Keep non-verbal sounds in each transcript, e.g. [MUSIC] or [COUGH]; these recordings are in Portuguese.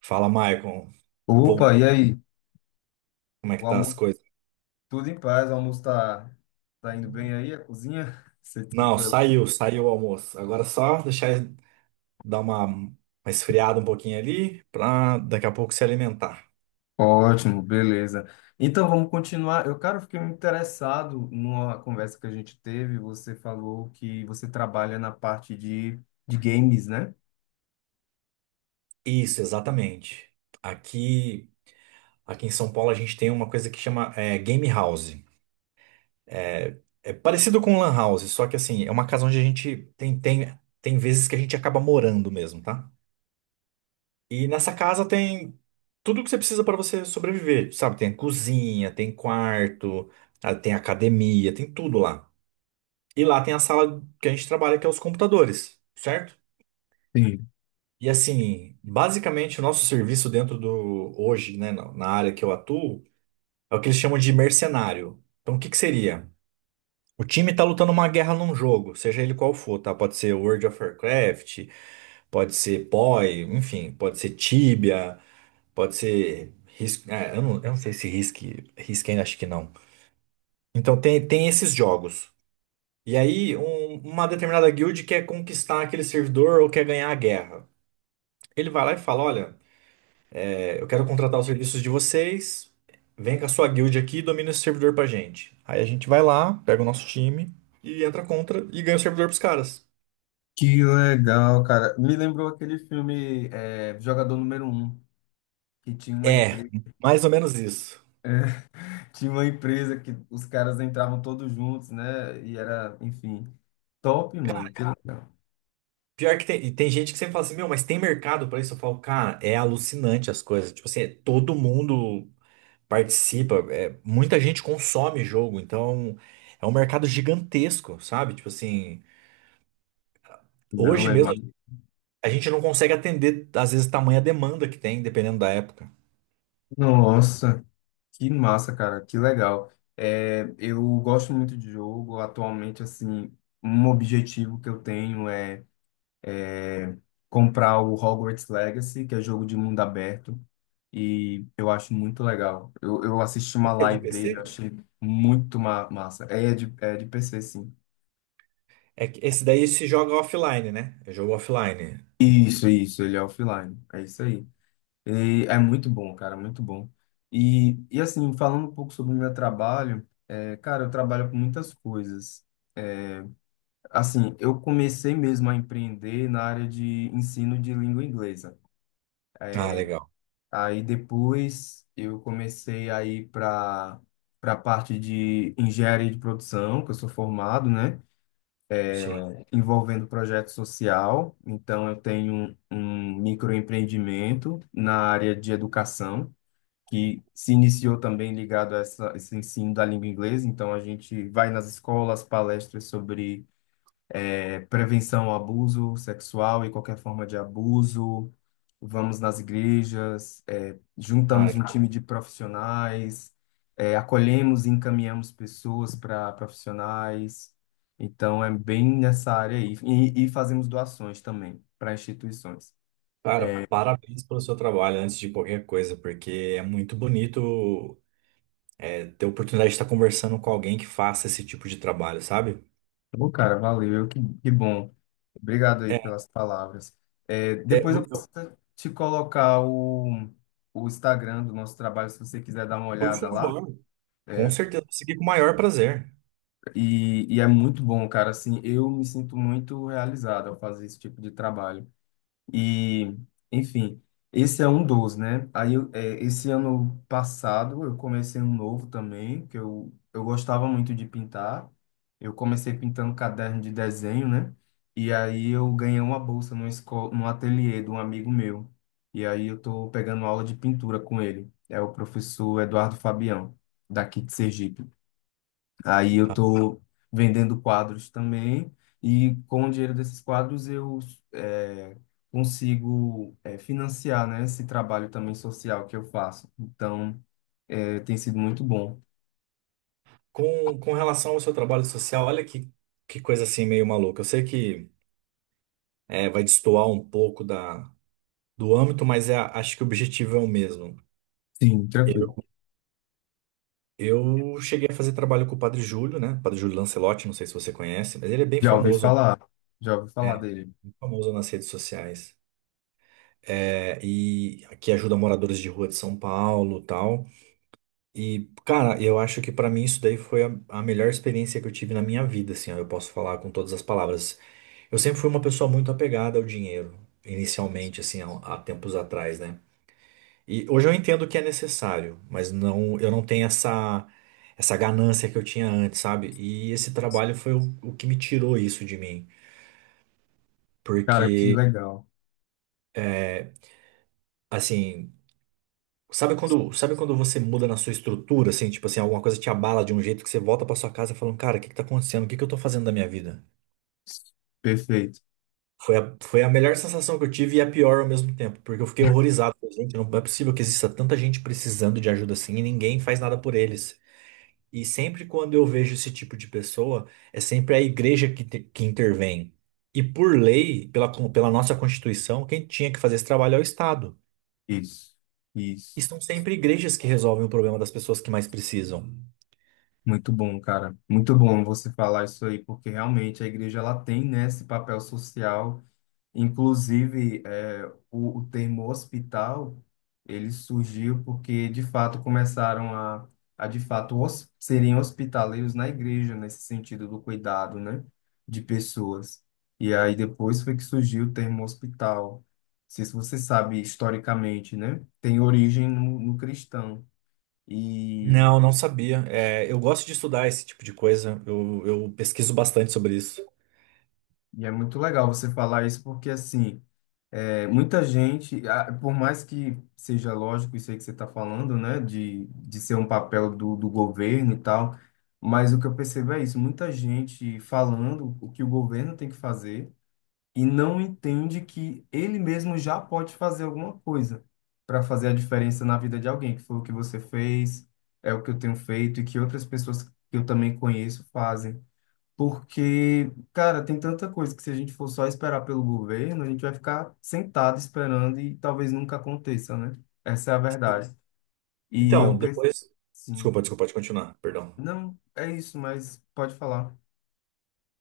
Fala, Maicon. Opa, Voltou. e aí? Como é que O tá as almoço, coisas? Tudo em paz, o almoço tá indo bem aí, a cozinha? [LAUGHS] Sei que Não, foi lá. saiu, saiu o almoço. Agora é só deixar dar uma esfriada um pouquinho ali pra daqui a pouco se alimentar. Ótimo, beleza. Então vamos continuar. Eu, cara, fiquei interessado numa conversa que a gente teve. Você falou que você trabalha na parte de games, né? Isso, exatamente. Aqui, aqui em São Paulo a gente tem uma coisa que chama Game House. É, é parecido com Lan House, só que assim, é uma casa onde a gente tem, tem vezes que a gente acaba morando mesmo, tá? E nessa casa tem tudo que você precisa para você sobreviver, sabe? Tem a cozinha, tem quarto, tem academia, tem tudo lá. E lá tem a sala que a gente trabalha, que é os computadores, certo? Sim. E assim, basicamente o nosso serviço dentro do hoje, né, na área que eu atuo, é o que eles chamam de mercenário. Então, o que que seria? O time tá lutando uma guerra num jogo, seja ele qual for, tá? Pode ser World of Warcraft, pode ser P o PoE, enfim, pode ser Tibia. Pode ser risco. Eu não sei se risque ainda acho que não. Então tem esses jogos. E aí, uma determinada guild quer conquistar aquele servidor ou quer ganhar a guerra. Ele vai lá e fala: Olha, eu quero contratar os serviços de vocês. Vem com a sua guild aqui e domina esse servidor pra gente. Aí a gente vai lá, pega o nosso time e entra contra e ganha o servidor pros caras. Que legal, cara. Me lembrou aquele filme Jogador Número Um que tinha uma É, empresa, mais ou menos isso. [LAUGHS] tinha uma empresa que os caras entravam todos juntos, né? E era, enfim, top, mano. Que legal. Pior que tem, e tem gente que sempre fala assim, meu, mas tem mercado pra isso? Eu falo, cara, é alucinante as coisas. Tipo assim, é todo mundo participa, é, muita gente consome jogo, então é um mercado gigantesco, sabe? Tipo assim, Não, hoje é. mesmo a gente não consegue atender, às vezes, tamanha demanda que tem, dependendo da época. Nossa, que massa, cara, que legal. É, eu gosto muito de jogo. Atualmente, assim, um objetivo que eu tenho é é comprar o Hogwarts Legacy, que é jogo de mundo aberto, e eu acho muito legal. Eu assisti uma Esse é de live dele, eu PC? achei muito ma massa. É de PC, sim. É que esse daí se joga offline, né? É jogo offline. Isso, ele é offline. É isso aí. E é muito bom, cara, muito bom. E assim, falando um pouco sobre o meu trabalho, cara, eu trabalho com muitas coisas. Assim, eu comecei mesmo a empreender na área de ensino de língua inglesa. Ah, legal. Aí depois eu comecei a ir para a parte de engenharia de produção, que eu sou formado, né? Sim. Envolvendo projeto social. Então eu tenho um microempreendimento na área de educação, que se iniciou também ligado a essa, esse ensino da língua inglesa. Então a gente vai nas escolas, palestras sobre prevenção ao abuso sexual e qualquer forma de abuso. Vamos nas igrejas, juntamos Cara, um time de profissionais, acolhemos e encaminhamos pessoas para profissionais. Então, é bem nessa área aí. E fazemos doações também para instituições. cara, parabéns pelo seu trabalho antes de qualquer coisa, porque é muito bonito é, ter a oportunidade de estar conversando com alguém que faça esse tipo de trabalho, sabe? Ô, cara, valeu, que bom. Obrigado aí É, pelas palavras. É, Depois eu posso te colocar o Instagram do nosso trabalho, se você quiser dar uma por olhada lá. favor. Com É, certeza, vou seguir com o maior prazer. e é muito bom, cara. Assim, eu me sinto muito realizado ao fazer esse tipo de trabalho. E, enfim, esse é um dos, né? Aí, esse ano passado, eu comecei um novo também, que eu gostava muito de pintar. Eu comecei pintando caderno de desenho, né? E aí eu ganhei uma bolsa numa escola, num ateliê de um amigo meu. E aí eu tô pegando aula de pintura com ele. É o professor Eduardo Fabião, daqui de Sergipe. Aí eu Tá? tô vendendo quadros também e com o dinheiro desses quadros eu é, consigo financiar, né, esse trabalho também social que eu faço. Então, tem sido muito bom. Com relação ao seu trabalho social, olha que coisa assim meio maluca. Eu sei que é, vai destoar um pouco da, do âmbito, mas é, acho que o objetivo é o mesmo. Sim, tranquilo. Eu, eu cheguei a fazer trabalho com o Padre Júlio, né? Padre Júlio Lancelotti, não sei se você conhece, mas ele Já ouvi falar, já ouvi falar é, dele. bem famoso nas redes sociais. É, e que ajuda moradores de rua de São Paulo, tal. E, cara, eu acho que pra mim isso daí foi a melhor experiência que eu tive na minha vida, assim, ó, eu posso falar com todas as palavras. Eu sempre fui uma pessoa muito apegada ao dinheiro, inicialmente, assim, há tempos atrás, né? E hoje eu entendo que é necessário, mas não, eu não tenho essa ganância que eu tinha antes, sabe? E esse trabalho foi o que me tirou isso de mim, Cara, que porque, legal. é, assim. Sabe quando você muda na sua estrutura, assim, tipo assim, alguma coisa te abala de um jeito que você volta pra sua casa falando, cara, o que que tá acontecendo? O que que eu tô fazendo da minha vida? Perfeito. Foi a melhor sensação que eu tive e a pior ao mesmo tempo, porque eu fiquei horrorizado. Falei, gente, não é possível que exista tanta gente precisando de ajuda assim e ninguém faz nada por eles. E sempre quando eu vejo esse tipo de pessoa, é sempre a igreja que intervém. E por lei, pela nossa Constituição, quem tinha que fazer esse trabalho é o Estado. Isso, E isso. são sempre igrejas que resolvem o problema das pessoas que mais precisam. Muito bom, cara. Muito bom você falar isso aí, porque realmente a igreja ela tem, né, esse papel social. Inclusive, o termo hospital, ele surgiu porque, de fato, começaram a de fato, serem hospitaleiros na igreja, nesse sentido do cuidado, né, de pessoas. E aí depois foi que surgiu o termo hospital. Não sei se você sabe historicamente, né, tem origem no, no cristão. E, Não, não sabia. É, eu gosto de estudar esse tipo de coisa. Eu pesquiso bastante sobre isso. e é muito legal você falar isso porque, assim, é, muita gente, ah, por mais que seja lógico isso aí que você está falando, né, de ser um papel do governo e tal, mas o que eu percebo é isso, muita gente falando o que o governo tem que fazer e não entende que ele mesmo já pode fazer alguma coisa para fazer a diferença na vida de alguém, que foi o que você fez, é o que eu tenho feito e que outras pessoas que eu também conheço fazem. Porque, cara, tem tanta coisa que se a gente for só esperar pelo governo, a gente vai ficar sentado esperando e talvez nunca aconteça, né? Essa é a Sim. verdade. E eu Então, penso, depois. sim, Desculpa, pode continuar, perdão. não, é isso, mas pode falar.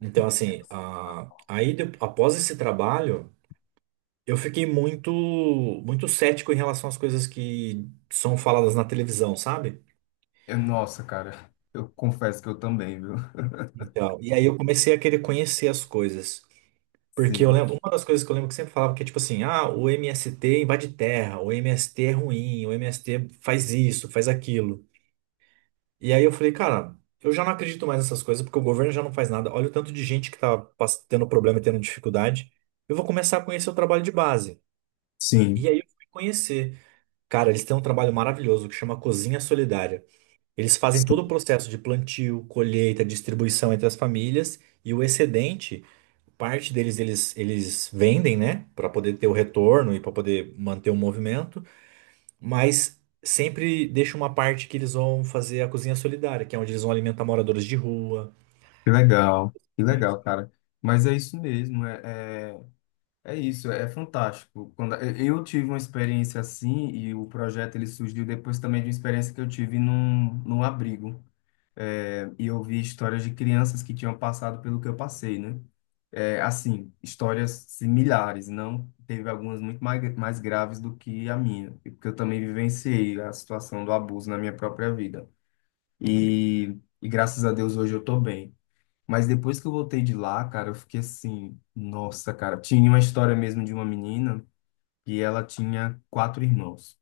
Então, assim, após esse trabalho, eu fiquei muito cético em relação às coisas que são faladas na televisão, sabe? Nossa, cara, eu confesso que eu também, viu? Então, e aí eu comecei a querer conhecer as coisas. Porque Sim, eu lembro, uma das coisas que eu lembro que sempre falava que é tipo assim, ah, o MST invade terra, o MST é ruim, o MST faz isso, faz aquilo. E aí eu falei, cara, eu já não acredito mais nessas coisas, porque o governo já não faz nada. Olha o tanto de gente que tá tendo problema e tendo dificuldade. Eu vou começar a conhecer o trabalho de base. sim, E aí eu fui conhecer. Cara, eles têm um trabalho maravilhoso que chama Cozinha Solidária. Eles fazem todo o sim. processo de plantio, colheita, distribuição entre as famílias e o excedente, parte deles eles vendem, né, para poder ter o retorno e para poder manter o movimento. Mas sempre deixa uma parte que eles vão fazer a cozinha solidária, que é onde eles vão alimentar moradores de rua. Que Né? legal, cara. Mas é isso mesmo, é, é. É isso, é fantástico. Quando eu tive uma experiência assim e o projeto ele surgiu depois também de uma experiência que eu tive num abrigo. É, e eu vi histórias de crianças que tinham passado pelo que eu passei, né? É, assim, histórias similares, não teve algumas muito mais, graves do que a minha, e porque eu também vivenciei a situação do abuso na minha própria vida. E graças a Deus hoje eu tô bem. Mas depois que eu voltei de lá, cara, eu fiquei assim, nossa, cara. Tinha uma história mesmo de uma menina e ela tinha quatro irmãos.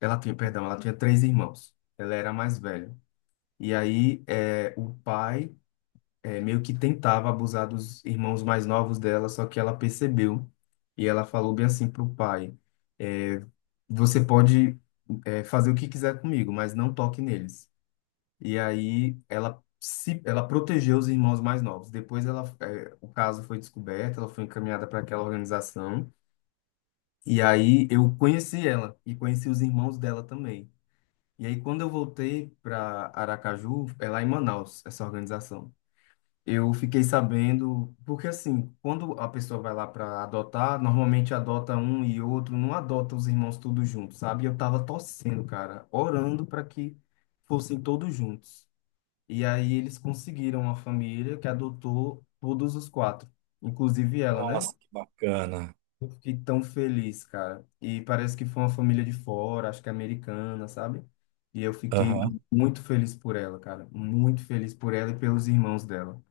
Ela tinha, perdão, ela tinha três irmãos. Ela era a mais velha. E aí, o pai meio que tentava abusar dos irmãos mais novos dela, só que ela percebeu. E ela falou bem assim pro pai: é, Você pode, fazer o que quiser comigo, mas não toque neles. E aí ela se, ela protegeu os irmãos mais novos. Depois o caso foi descoberto, ela foi encaminhada para aquela organização. E aí eu conheci ela e conheci os irmãos dela também. E aí quando eu voltei para Aracaju, é lá em Manaus, essa organização. Eu fiquei sabendo, porque assim, quando a pessoa vai lá para adotar, normalmente adota um e outro, não adota os irmãos todos juntos, sabe? E eu tava torcendo, cara, orando para que fossem todos juntos. E aí eles conseguiram uma família que adotou todos os quatro, inclusive ela, né? Nossa, que bacana. Eu fiquei tão feliz, cara. E parece que foi uma família de fora, acho que americana, sabe? E eu fiquei Aham. muito feliz por ela, cara. Muito feliz por ela e pelos irmãos dela.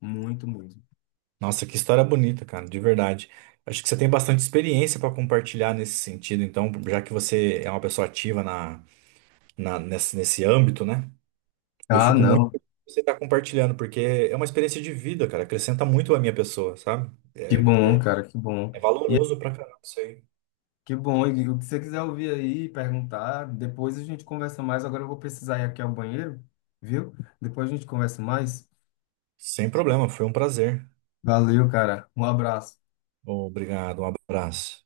Muito mesmo. Nossa, que história bonita, cara, de verdade. Acho que você tem bastante experiência para compartilhar nesse sentido, então, já que você é uma pessoa ativa nesse, nesse âmbito, né? Eu Ah, fico muito não. feliz que você está compartilhando, porque é uma experiência de vida, cara, acrescenta muito à minha pessoa, sabe? Que É, bom, cara, que bom. é E é, valoroso pra caramba isso aí. que bom. E o que você quiser ouvir aí, perguntar, depois a gente conversa mais. Agora eu vou precisar ir aqui ao banheiro, viu? Depois a gente conversa mais. Sem problema, foi um prazer. Valeu, cara. Um abraço. Obrigado, um abraço.